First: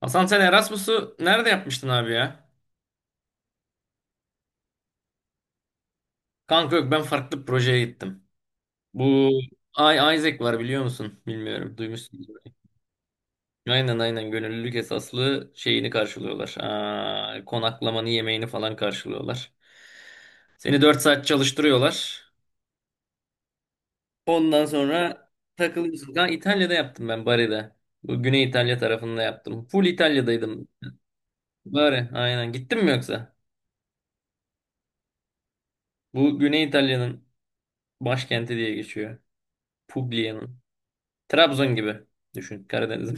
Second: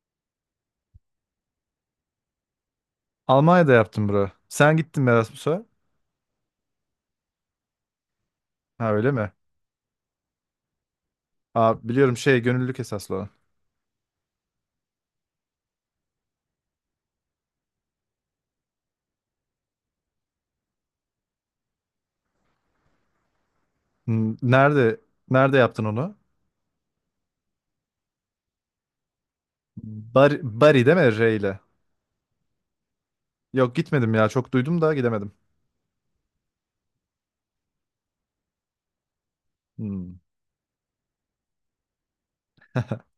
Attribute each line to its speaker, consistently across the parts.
Speaker 1: Hasan, sen Erasmus'u nerede yapmıştın abi ya?
Speaker 2: Almanya'da yaptım bro. Sen gittin mi Erasmus'a?
Speaker 1: Kanka yok, ben farklı bir projeye gittim.
Speaker 2: Ha, öyle
Speaker 1: Bu
Speaker 2: mi?
Speaker 1: Ay, Isaac var, biliyor musun? Bilmiyorum.
Speaker 2: Aa, biliyorum
Speaker 1: Duymuşsunuz.
Speaker 2: gönüllülük esaslı olan.
Speaker 1: Aynen aynen, gönüllülük esaslı şeyini karşılıyorlar. Aa, konaklamanı, yemeğini falan karşılıyorlar. Seni 4 saat çalıştırıyorlar.
Speaker 2: Hmm.
Speaker 1: Ondan
Speaker 2: Nerede
Speaker 1: sonra
Speaker 2: nerede yaptın
Speaker 1: takılıyorsun.
Speaker 2: onu?
Speaker 1: Kanka İtalya'da yaptım ben, Bari'de. Bu Güney İtalya tarafında yaptım. Full
Speaker 2: Bari,
Speaker 1: İtalya'daydım.
Speaker 2: Bari değil mi, R ile?
Speaker 1: Bari aynen. Gittin mi yoksa?
Speaker 2: Yok, gitmedim ya, çok duydum da gidemedim.
Speaker 1: Bu Güney İtalya'nın başkenti diye geçiyor.
Speaker 2: Hmm.
Speaker 1: Puglia'nın. Trabzon gibi. Düşün, Karadeniz'in.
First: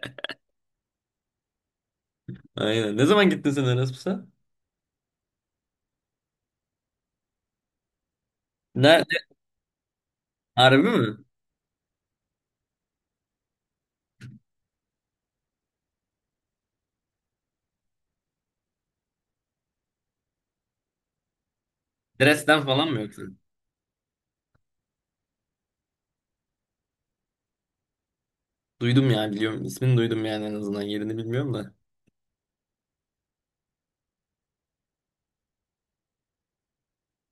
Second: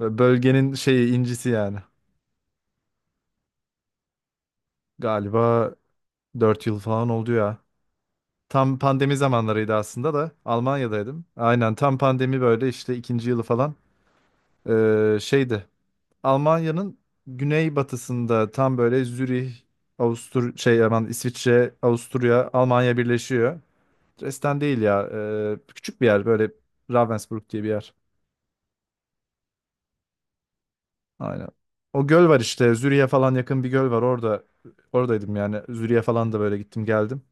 Speaker 2: Böyle bölgenin incisi yani.
Speaker 1: Aynen. Ne zaman gittin sen Erasmus'a?
Speaker 2: Galiba 4 yıl falan oldu ya. Tam pandemi
Speaker 1: Nerede?
Speaker 2: zamanlarıydı aslında da
Speaker 1: Harbi mi?
Speaker 2: Almanya'daydım. Aynen tam pandemi böyle işte ikinci yılı falan. Ee, şeydi Almanya'nın güneybatısında, tam böyle Zürih, Avustur şey aman İsviçre, Avusturya,
Speaker 1: Dresden falan
Speaker 2: Almanya
Speaker 1: mı yoksa?
Speaker 2: birleşiyor. Dresden değil ya. Küçük bir yer böyle, Ravensbrück diye bir yer.
Speaker 1: Duydum ya, biliyorum. İsmini duydum yani, en azından. Yerini
Speaker 2: Aynen.
Speaker 1: bilmiyorum da.
Speaker 2: O göl var işte. Zürih'e falan yakın bir göl var. Orada oradaydım yani. Zürih'e falan da böyle gittim geldim.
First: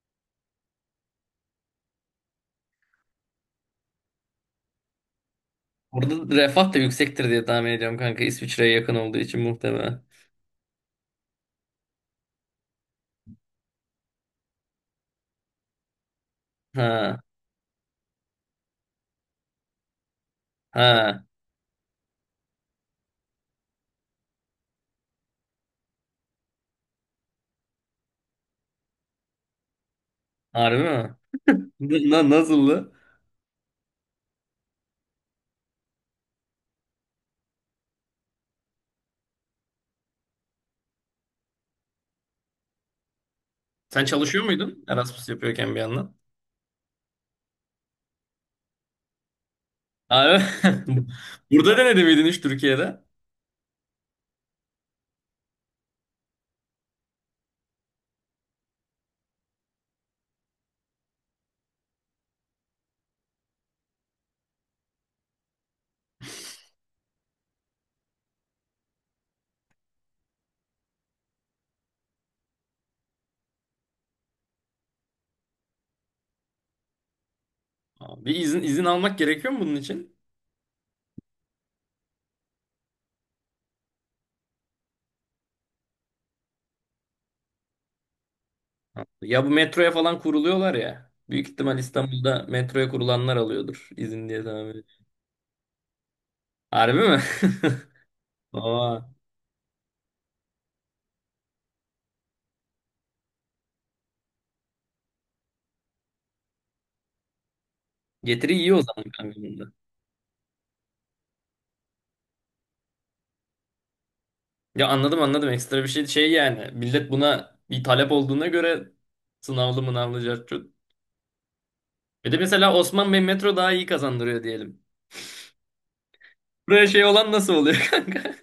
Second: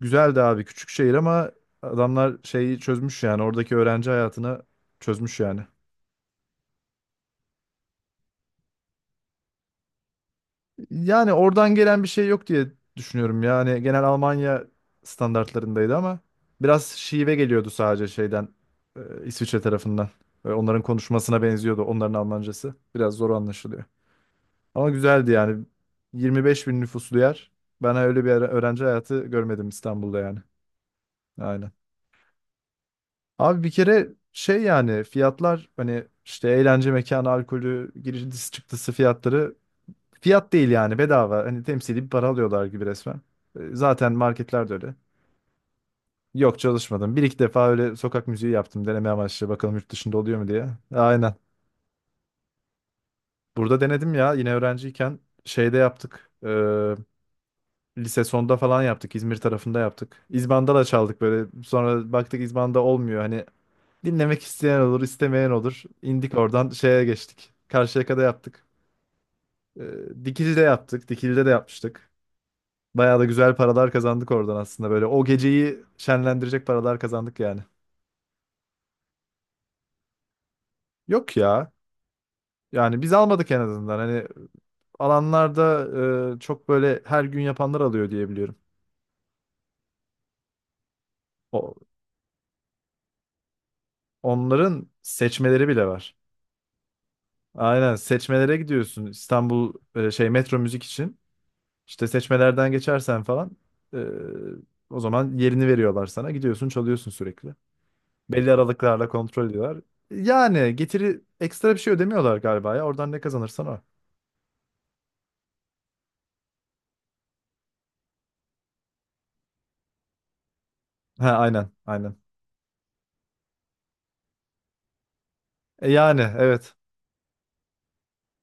Speaker 2: Güzeldi abi, küçük şehir ama adamlar çözmüş yani. Oradaki öğrenci hayatını çözmüş yani.
Speaker 1: Orada refah da yüksektir diye tahmin ediyorum kanka. İsviçre'ye yakın olduğu için muhtemelen.
Speaker 2: Yani oradan gelen bir şey yok diye düşünüyorum. Yani genel Almanya standartlarındaydı ama biraz
Speaker 1: Ha.
Speaker 2: şive geliyordu sadece İsviçre tarafından. Onların
Speaker 1: Ha.
Speaker 2: konuşmasına benziyordu, onların Almancası. Biraz zor anlaşılıyor. Ama güzeldi yani. 25 bin nüfuslu yer. Ben öyle bir öğrenci hayatı görmedim İstanbul'da yani.
Speaker 1: Harbi mi?
Speaker 2: Aynen.
Speaker 1: Nasıldı?
Speaker 2: Abi bir kere yani fiyatlar, hani işte eğlence mekanı, alkolü, girişi çıktısı fiyatları, fiyat değil yani, bedava. Hani temsili bir para alıyorlar gibi resmen.
Speaker 1: Sen
Speaker 2: Zaten
Speaker 1: çalışıyor
Speaker 2: marketler de
Speaker 1: muydun
Speaker 2: öyle.
Speaker 1: Erasmus yapıyorken bir yandan?
Speaker 2: Yok, çalışmadım. Bir iki defa öyle sokak müziği yaptım deneme amaçlı. Bakalım yurt dışında oluyor
Speaker 1: Abi.
Speaker 2: mu diye. Aynen.
Speaker 1: Burada denedi miydin hiç, Türkiye'de?
Speaker 2: Burada denedim ya, yine öğrenciyken şeyde yaptık. Lise sonda falan yaptık. İzmir tarafında yaptık. İzbanda da çaldık böyle. Sonra baktık İzbanda olmuyor. Hani dinlemek isteyen olur, istemeyen olur. İndik oradan, şeye geçtik. Karşıyaka'da yaptık. Dikili'de yaptık. Dikili'de de yapmıştık. Bayağı da güzel paralar kazandık oradan aslında böyle. O geceyi şenlendirecek paralar kazandık yani.
Speaker 1: Aa, bir izin almak gerekiyor mu bunun için?
Speaker 2: Yok ya. Yani biz almadık en azından. Hani alanlarda çok böyle her gün yapanlar alıyor diye biliyorum.
Speaker 1: Ya bu metroya falan kuruluyorlar ya. Büyük
Speaker 2: O,
Speaker 1: ihtimal İstanbul'da metroya kurulanlar alıyordur izin diye tahmin
Speaker 2: onların
Speaker 1: ediyorum.
Speaker 2: seçmeleri bile var.
Speaker 1: Harbi mi?
Speaker 2: Aynen seçmelere gidiyorsun,
Speaker 1: Aa,
Speaker 2: İstanbul Metro Müzik için. İşte seçmelerden geçersen falan e, o zaman yerini veriyorlar sana. Gidiyorsun, çalıyorsun sürekli. Belli
Speaker 1: getiri iyi o zaman
Speaker 2: aralıklarla
Speaker 1: kanka
Speaker 2: kontrol
Speaker 1: bunda.
Speaker 2: ediyorlar. Yani getiri, ekstra bir şey ödemiyorlar galiba ya. Oradan ne kazanırsan o.
Speaker 1: Ya anladım anladım, ekstra bir şey yani. Millet buna bir talep olduğuna göre sınavlı mınavlı cart curt.
Speaker 2: Ha, aynen, aynen.
Speaker 1: Bir de mesela Osman Bey metro daha iyi kazandırıyor diyelim.
Speaker 2: Yani evet.
Speaker 1: Buraya şey olan nasıl oluyor kanka?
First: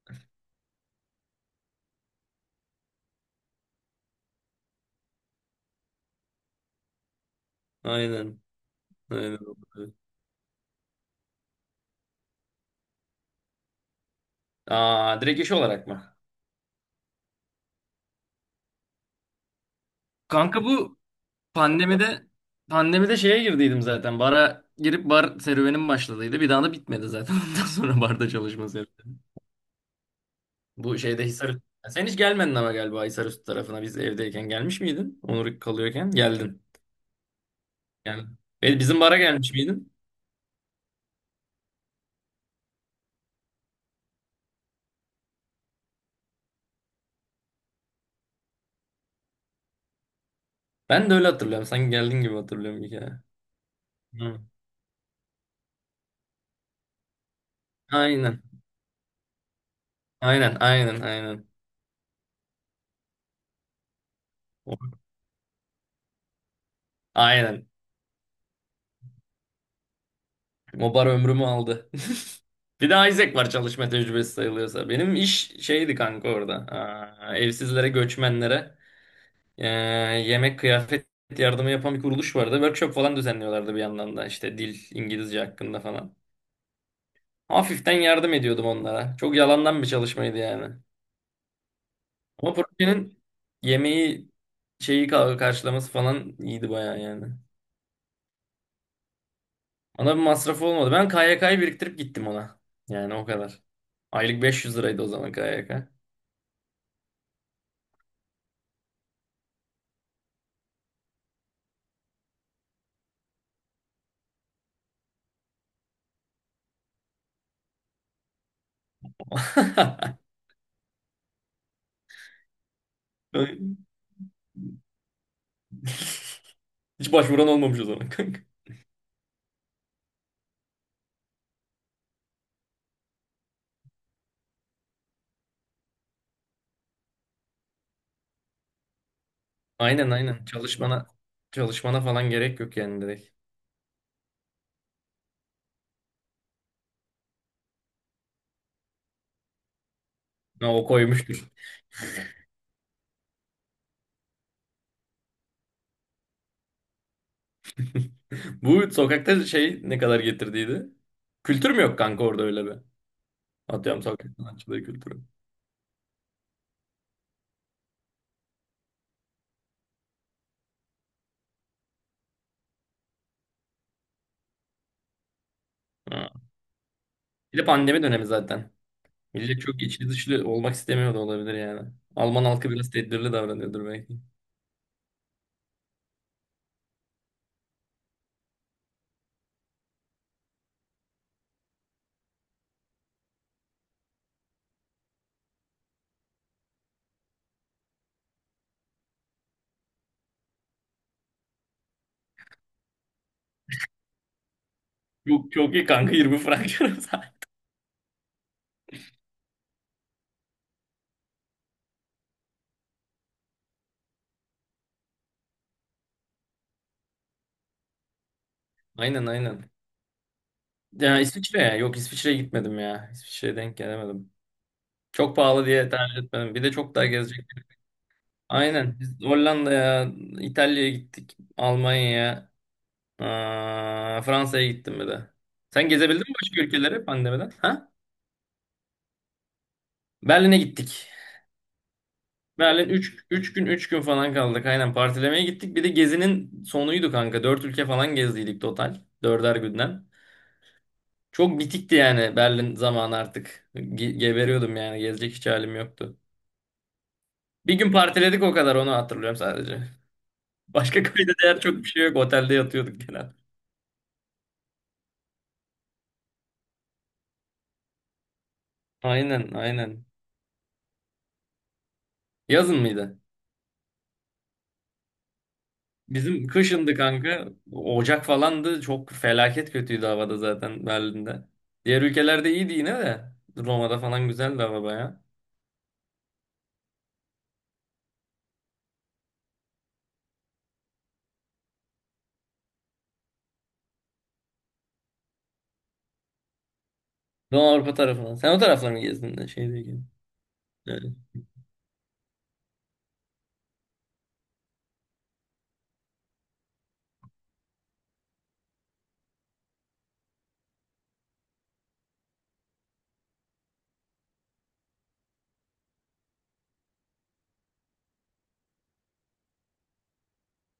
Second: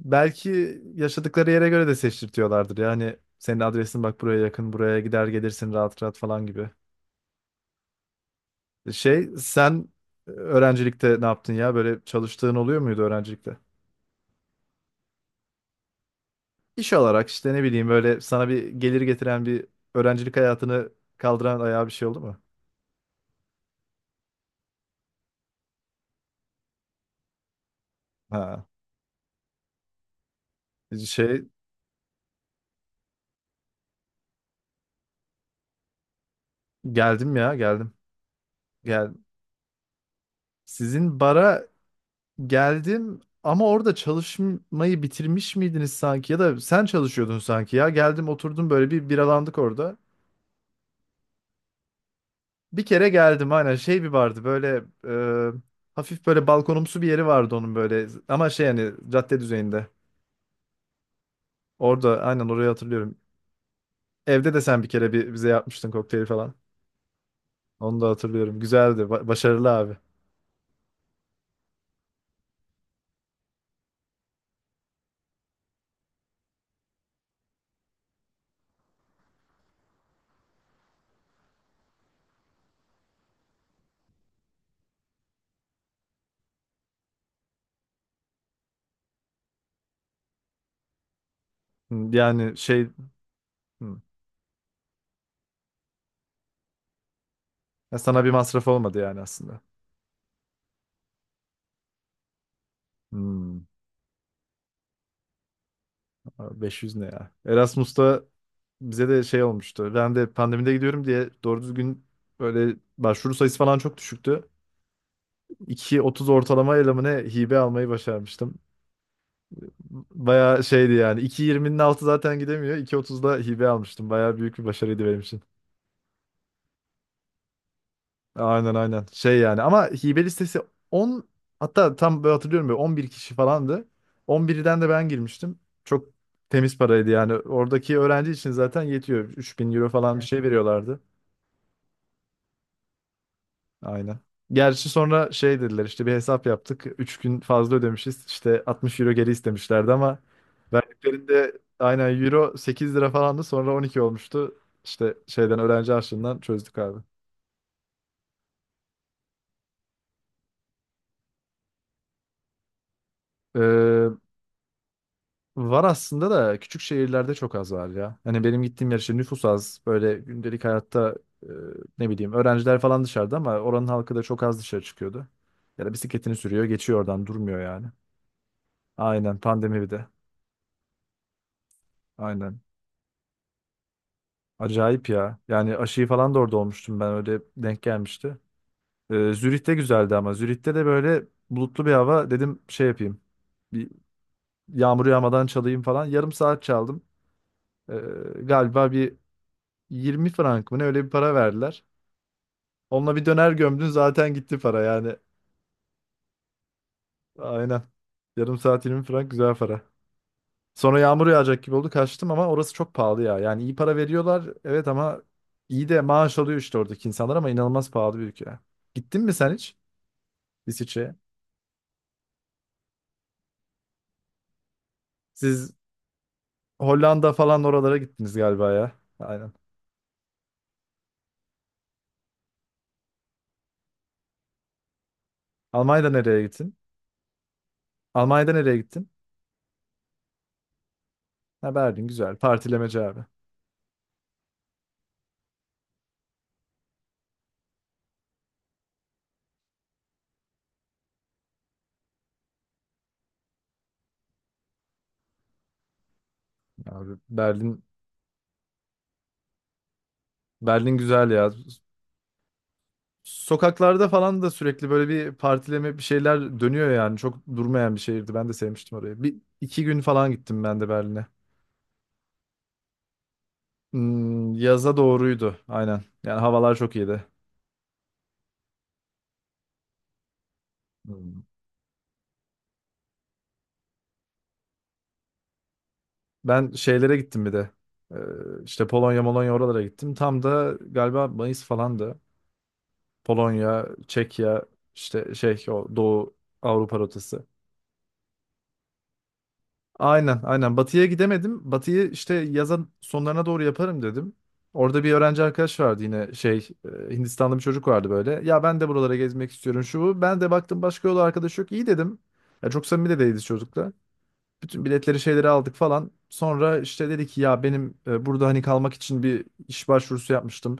Speaker 2: Belki yaşadıkları yere göre de seçtirtiyorlardır. Yani senin adresin bak buraya yakın, buraya gider gelirsin rahat rahat falan gibi.
Speaker 1: Aynen. Aynen.
Speaker 2: Sen öğrencilikte ne yaptın ya? Böyle çalıştığın oluyor muydu öğrencilikte?
Speaker 1: Aa, direkt iş olarak mı?
Speaker 2: İş olarak işte ne bileyim böyle, sana bir gelir getiren, bir öğrencilik
Speaker 1: Kanka
Speaker 2: hayatını
Speaker 1: bu
Speaker 2: kaldıran ayağa bir şey oldu
Speaker 1: Pandemide,
Speaker 2: mu?
Speaker 1: şeye girdiydim zaten. Bara girip bar serüvenim başladıydı. Bir daha da bitmedi zaten. Ondan sonra barda
Speaker 2: Ha.
Speaker 1: çalışma serüveni.
Speaker 2: e,
Speaker 1: Bu şeyde
Speaker 2: Şey
Speaker 1: Hisar Sen hiç gelmedin ama galiba Hisarüstü tarafına, biz evdeyken gelmiş miydin? Onur kalıyorken geldin.
Speaker 2: Geldim ya, geldim.
Speaker 1: Yani bizim
Speaker 2: Gel.
Speaker 1: bara gelmiş miydin?
Speaker 2: Sizin bara geldim ama orada çalışmayı bitirmiş miydiniz sanki, ya da sen çalışıyordun sanki ya. Geldim, oturdum böyle, bir biralandık orada.
Speaker 1: Ben de öyle hatırlıyorum. Sanki geldin gibi hatırlıyorum
Speaker 2: Bir
Speaker 1: bir
Speaker 2: kere
Speaker 1: kere.
Speaker 2: geldim aynen, bir
Speaker 1: Hı.
Speaker 2: vardı böyle, hafif böyle balkonumsu bir yeri vardı onun böyle
Speaker 1: Aynen.
Speaker 2: ama şey yani cadde düzeyinde.
Speaker 1: Aynen, aynen, aynen.
Speaker 2: Orada aynen, orayı hatırlıyorum. Evde de sen bir
Speaker 1: O-
Speaker 2: kere bize yapmıştın kokteyli falan.
Speaker 1: Aynen.
Speaker 2: Onu da hatırlıyorum. Güzeldi. Başarılı abi.
Speaker 1: Mobar ömrümü aldı. Bir de Isaac var, çalışma tecrübesi sayılıyorsa. Benim iş şeydi kanka orada. Aa, evsizlere, göçmenlere eee, yemek, kıyafet yardımı yapan bir kuruluş vardı. Workshop falan düzenliyorlardı bir yandan da, işte dil, İngilizce hakkında falan. Hafiften yardım ediyordum onlara. Çok yalandan bir çalışmaydı yani.
Speaker 2: Hmm.
Speaker 1: Ama
Speaker 2: Yani
Speaker 1: projenin
Speaker 2: hmm.
Speaker 1: yemeği şeyi karşılaması falan iyiydi bayağı yani.
Speaker 2: Ya sana bir masraf olmadı yani aslında.
Speaker 1: Ona bir masrafı olmadı. Ben KYK'yı biriktirip gittim ona. Yani o kadar.
Speaker 2: Hmm.
Speaker 1: Aylık 500 liraydı o zaman KYK.
Speaker 2: 500 ne ya? Erasmus'ta bize de şey olmuştu. Ben de pandemide gidiyorum diye, doğru düzgün böyle başvuru sayısı falan çok düşüktü. 2.30 ortalama ile mi ne hibe almayı başarmıştım. Bayağı şeydi yani. 2.20'nin altı zaten gidemiyor. 2.30'da hibe almıştım. Bayağı büyük bir başarıydı benim için.
Speaker 1: Hiç başvuran olmamış o zaman kanka.
Speaker 2: Aynen, aynen. Yani, ama hibe listesi 10, hatta tam böyle hatırlıyorum böyle 11 kişi falandı. 11'den de ben girmiştim. Çok temiz paraydı yani. Oradaki öğrenci için zaten yetiyor. 3.000 euro
Speaker 1: Aynen
Speaker 2: falan bir, evet, şey
Speaker 1: aynen.
Speaker 2: veriyorlardı.
Speaker 1: Çalışmana falan gerek yok yani, direkt.
Speaker 2: Aynen. Gerçi sonra şey dediler, işte bir hesap yaptık. 3 gün fazla ödemişiz. İşte 60 euro geri istemişlerdi ama
Speaker 1: Ha, o koymuştur.
Speaker 2: verdiklerinde aynen euro 8 lira falandı, sonra 12 olmuştu. İşte şeyden, öğrenci harçlığından çözdük abi.
Speaker 1: Bu sokakta şey ne kadar getirdiydi? Kültür mü yok kanka orada öyle bir? Atıyorum,
Speaker 2: Ee,
Speaker 1: sokak sanatçılığı kültürü.
Speaker 2: Var aslında da, küçük şehirlerde çok az var ya. Hani benim gittiğim yer işte, nüfus az. Böyle gündelik hayatta e, ne bileyim öğrenciler falan dışarıda ama oranın halkı da çok az dışarı çıkıyordu. Ya da bisikletini
Speaker 1: Ha.
Speaker 2: sürüyor, geçiyor oradan,
Speaker 1: Bir
Speaker 2: durmuyor
Speaker 1: de
Speaker 2: yani.
Speaker 1: pandemi dönemi zaten.
Speaker 2: Aynen,
Speaker 1: Millet
Speaker 2: pandemi
Speaker 1: çok
Speaker 2: bir de.
Speaker 1: içli dışlı olmak istemiyor da olabilir yani. Alman
Speaker 2: Aynen.
Speaker 1: halkı biraz tedbirli davranıyordur belki.
Speaker 2: Acayip ya. Yani aşıyı falan da orada olmuştum ben, öyle denk gelmişti. Zürih'te güzeldi ama Zürih'te de böyle bulutlu bir hava, dedim şey yapayım. Bir yağmur yağmadan çalayım falan. Yarım saat çaldım. Ee, Galiba bir 20 frank mı ne öyle bir para verdiler. Onunla bir döner gömdün, zaten gitti para yani.
Speaker 1: Çok çok iyi kanka 20 frank.
Speaker 2: Aynen. Yarım saat 20 frank, güzel para. Sonra yağmur yağacak gibi oldu, kaçtım ama orası çok pahalı ya. Yani iyi para veriyorlar evet, ama iyi de maaş alıyor işte oradaki insanlar, ama inanılmaz pahalı bir ülke. Gittin
Speaker 1: Aynen
Speaker 2: mi sen
Speaker 1: aynen.
Speaker 2: hiç? İsviçre.
Speaker 1: Ya İsviçre ya. Yok, İsviçre'ye gitmedim ya. İsviçre'ye denk gelemedim. Çok pahalı
Speaker 2: Siz
Speaker 1: diye tercih etmedim. Bir de çok daha
Speaker 2: Hollanda
Speaker 1: gezecek.
Speaker 2: falan oralara gittiniz galiba ya.
Speaker 1: Aynen. Biz
Speaker 2: Aynen.
Speaker 1: Hollanda'ya, İtalya'ya gittik. Almanya'ya, aa, Fransa'ya gittim bir de. Sen
Speaker 2: Almanya'da
Speaker 1: gezebildin mi
Speaker 2: nereye
Speaker 1: başka
Speaker 2: gittin?
Speaker 1: ülkelere pandemiden? Ha?
Speaker 2: Almanya'da nereye gittin?
Speaker 1: Berlin'e gittik.
Speaker 2: Ha, Berlin güzel.
Speaker 1: Berlin
Speaker 2: Partilemeci
Speaker 1: üç
Speaker 2: abi.
Speaker 1: üç gün üç gün falan kaldık. Aynen, partilemeye gittik. Bir de gezinin sonuydu kanka. 4 ülke falan gezdiydik total. Dörder günden. Çok bitikti yani Berlin zamanı artık. Geberiyordum yani. Gezecek hiç halim yoktu.
Speaker 2: Abi,
Speaker 1: Bir
Speaker 2: Berlin
Speaker 1: gün partiledik o kadar, onu hatırlıyorum sadece.
Speaker 2: Berlin
Speaker 1: Başka
Speaker 2: güzel
Speaker 1: kayda
Speaker 2: ya.
Speaker 1: değer çok bir şey yok. Otelde yatıyorduk genel.
Speaker 2: Sokaklarda falan da sürekli böyle bir partileme, bir şeyler dönüyor yani. Çok durmayan bir şehirdi. Ben de sevmiştim orayı. Bir
Speaker 1: Aynen
Speaker 2: iki gün
Speaker 1: aynen.
Speaker 2: falan gittim ben de Berlin'e.
Speaker 1: Yazın mıydı?
Speaker 2: Hmm, yaza doğruydu. Aynen. Yani
Speaker 1: Bizim
Speaker 2: havalar
Speaker 1: kışındı
Speaker 2: çok iyiydi.
Speaker 1: kanka. Ocak falandı. Çok felaket kötüydü havada zaten
Speaker 2: Hmm.
Speaker 1: Berlin'de. Diğer ülkelerde iyiydi yine de. Roma'da falan güzeldi hava baya.
Speaker 2: Ben şeylere gittim bir de. Ee, işte Polonya, Molonya oralara gittim. Tam da galiba Mayıs falandı. Polonya, Çekya, işte o Doğu Avrupa rotası.
Speaker 1: Doğu Avrupa tarafına. Sen o tarafları mı gezdin de şey diye.
Speaker 2: Aynen, aynen. Batı'ya
Speaker 1: Yani.
Speaker 2: gidemedim. Batı'yı işte yazın sonlarına doğru yaparım dedim. Orada bir öğrenci arkadaş vardı, yine Hindistanlı bir çocuk vardı böyle. Ya ben de buralara gezmek istiyorum şu bu. Ben de baktım başka yol arkadaş yok. İyi dedim. Ya çok samimi de değiliz çocukla. Bütün biletleri, şeyleri aldık falan. Sonra işte dedi ki, ya benim burada hani kalmak için bir iş başvurusu yapmıştım.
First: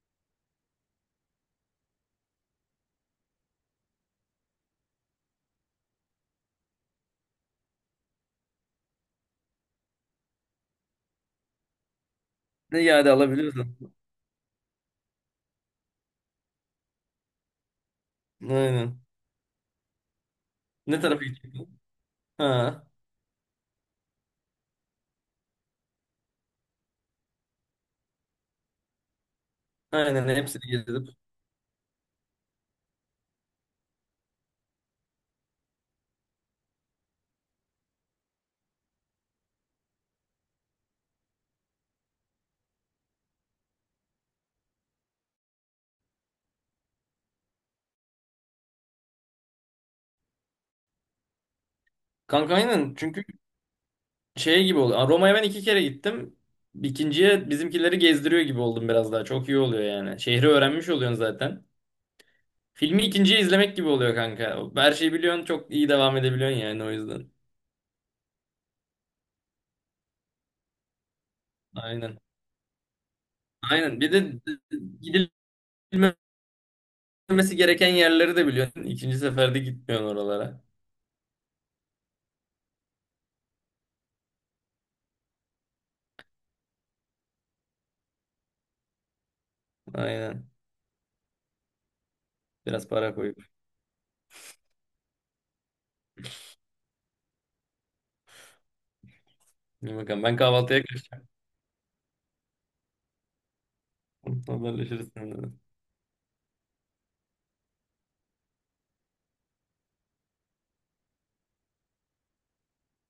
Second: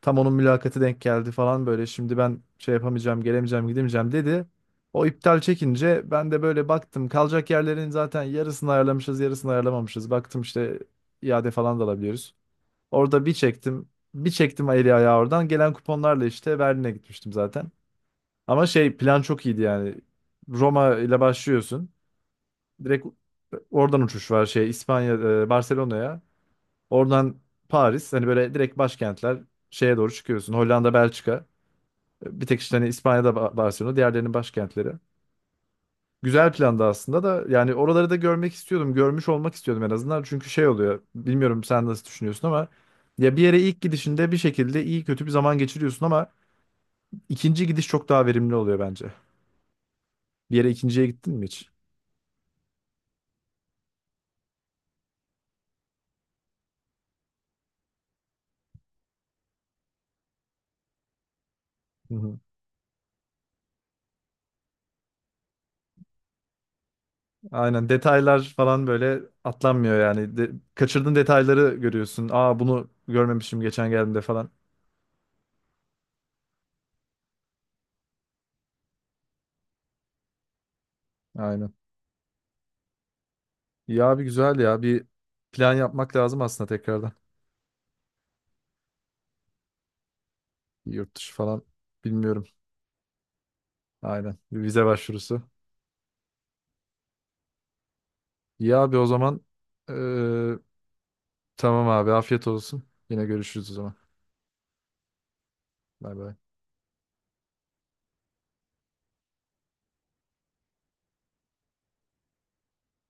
Speaker 2: Tam onun mülakatı denk geldi falan böyle. Şimdi ben şey yapamayacağım, gelemeyeceğim, gidemeyeceğim dedi. O iptal çekince ben de böyle baktım. Kalacak yerlerin zaten yarısını ayarlamışız, yarısını ayarlamamışız. Baktım işte iade falan da alabiliyoruz.
Speaker 1: Ne iade
Speaker 2: Orada bir çektim.
Speaker 1: alabiliyorsun.
Speaker 2: Bir çektim eli ayağı oradan. Gelen kuponlarla işte Berlin'e gitmiştim zaten. Ama
Speaker 1: Aynen.
Speaker 2: plan çok iyiydi yani. Roma
Speaker 1: Ne
Speaker 2: ile
Speaker 1: tarafa gidecektin?
Speaker 2: başlıyorsun.
Speaker 1: Ha.
Speaker 2: Direkt oradan uçuş var, İspanya Barcelona'ya. Oradan Paris, hani böyle direkt başkentler, şeye doğru
Speaker 1: Aynen,
Speaker 2: çıkıyorsun.
Speaker 1: hepsini
Speaker 2: Hollanda,
Speaker 1: gezip.
Speaker 2: Belçika. Bir tek işte hani İspanya'da Barcelona, diğerlerinin başkentleri. Güzel planda aslında da, yani oraları da görmek istiyordum. Görmüş olmak istiyordum en azından. Çünkü şey oluyor. Bilmiyorum sen nasıl düşünüyorsun ama, ya bir yere ilk gidişinde bir şekilde iyi kötü bir zaman geçiriyorsun ama ikinci gidiş çok daha verimli oluyor bence. Bir yere ikinciye gittin mi hiç?
Speaker 1: Kanka aynen. Çünkü şey gibi oluyor. Roma'ya ben iki kere gittim. İkinciye bizimkileri gezdiriyor gibi oldum biraz daha. Çok iyi oluyor yani. Şehri öğrenmiş oluyorsun zaten. Filmi ikinciye izlemek gibi oluyor kanka. Her şeyi biliyorsun, çok iyi devam edebiliyorsun yani, o yüzden.
Speaker 2: Aynen, detaylar falan böyle atlanmıyor yani. Kaçırdığın detayları
Speaker 1: Aynen.
Speaker 2: görüyorsun. Aa, bunu görmemişim geçen
Speaker 1: Aynen. Bir
Speaker 2: geldiğimde
Speaker 1: de
Speaker 2: falan.
Speaker 1: gidilmemesi gereken yerleri de biliyorsun. İkinci seferde gitmiyorsun oralara.
Speaker 2: Aynen. Ya abi, güzel ya. Bir plan yapmak lazım aslında tekrardan.
Speaker 1: Aynen.
Speaker 2: Bir yurt dışı falan, bilmiyorum.
Speaker 1: Biraz para koyup.
Speaker 2: Aynen. Bir vize başvurusu. Ya abi, o zaman
Speaker 1: İyi, bakalım. Ben
Speaker 2: eee,
Speaker 1: kahvaltıya kaçtım.
Speaker 2: tamam abi, afiyet olsun. Yine görüşürüz o zaman.
Speaker 1: Haberleşiriz seninle.
Speaker 2: Bay bay.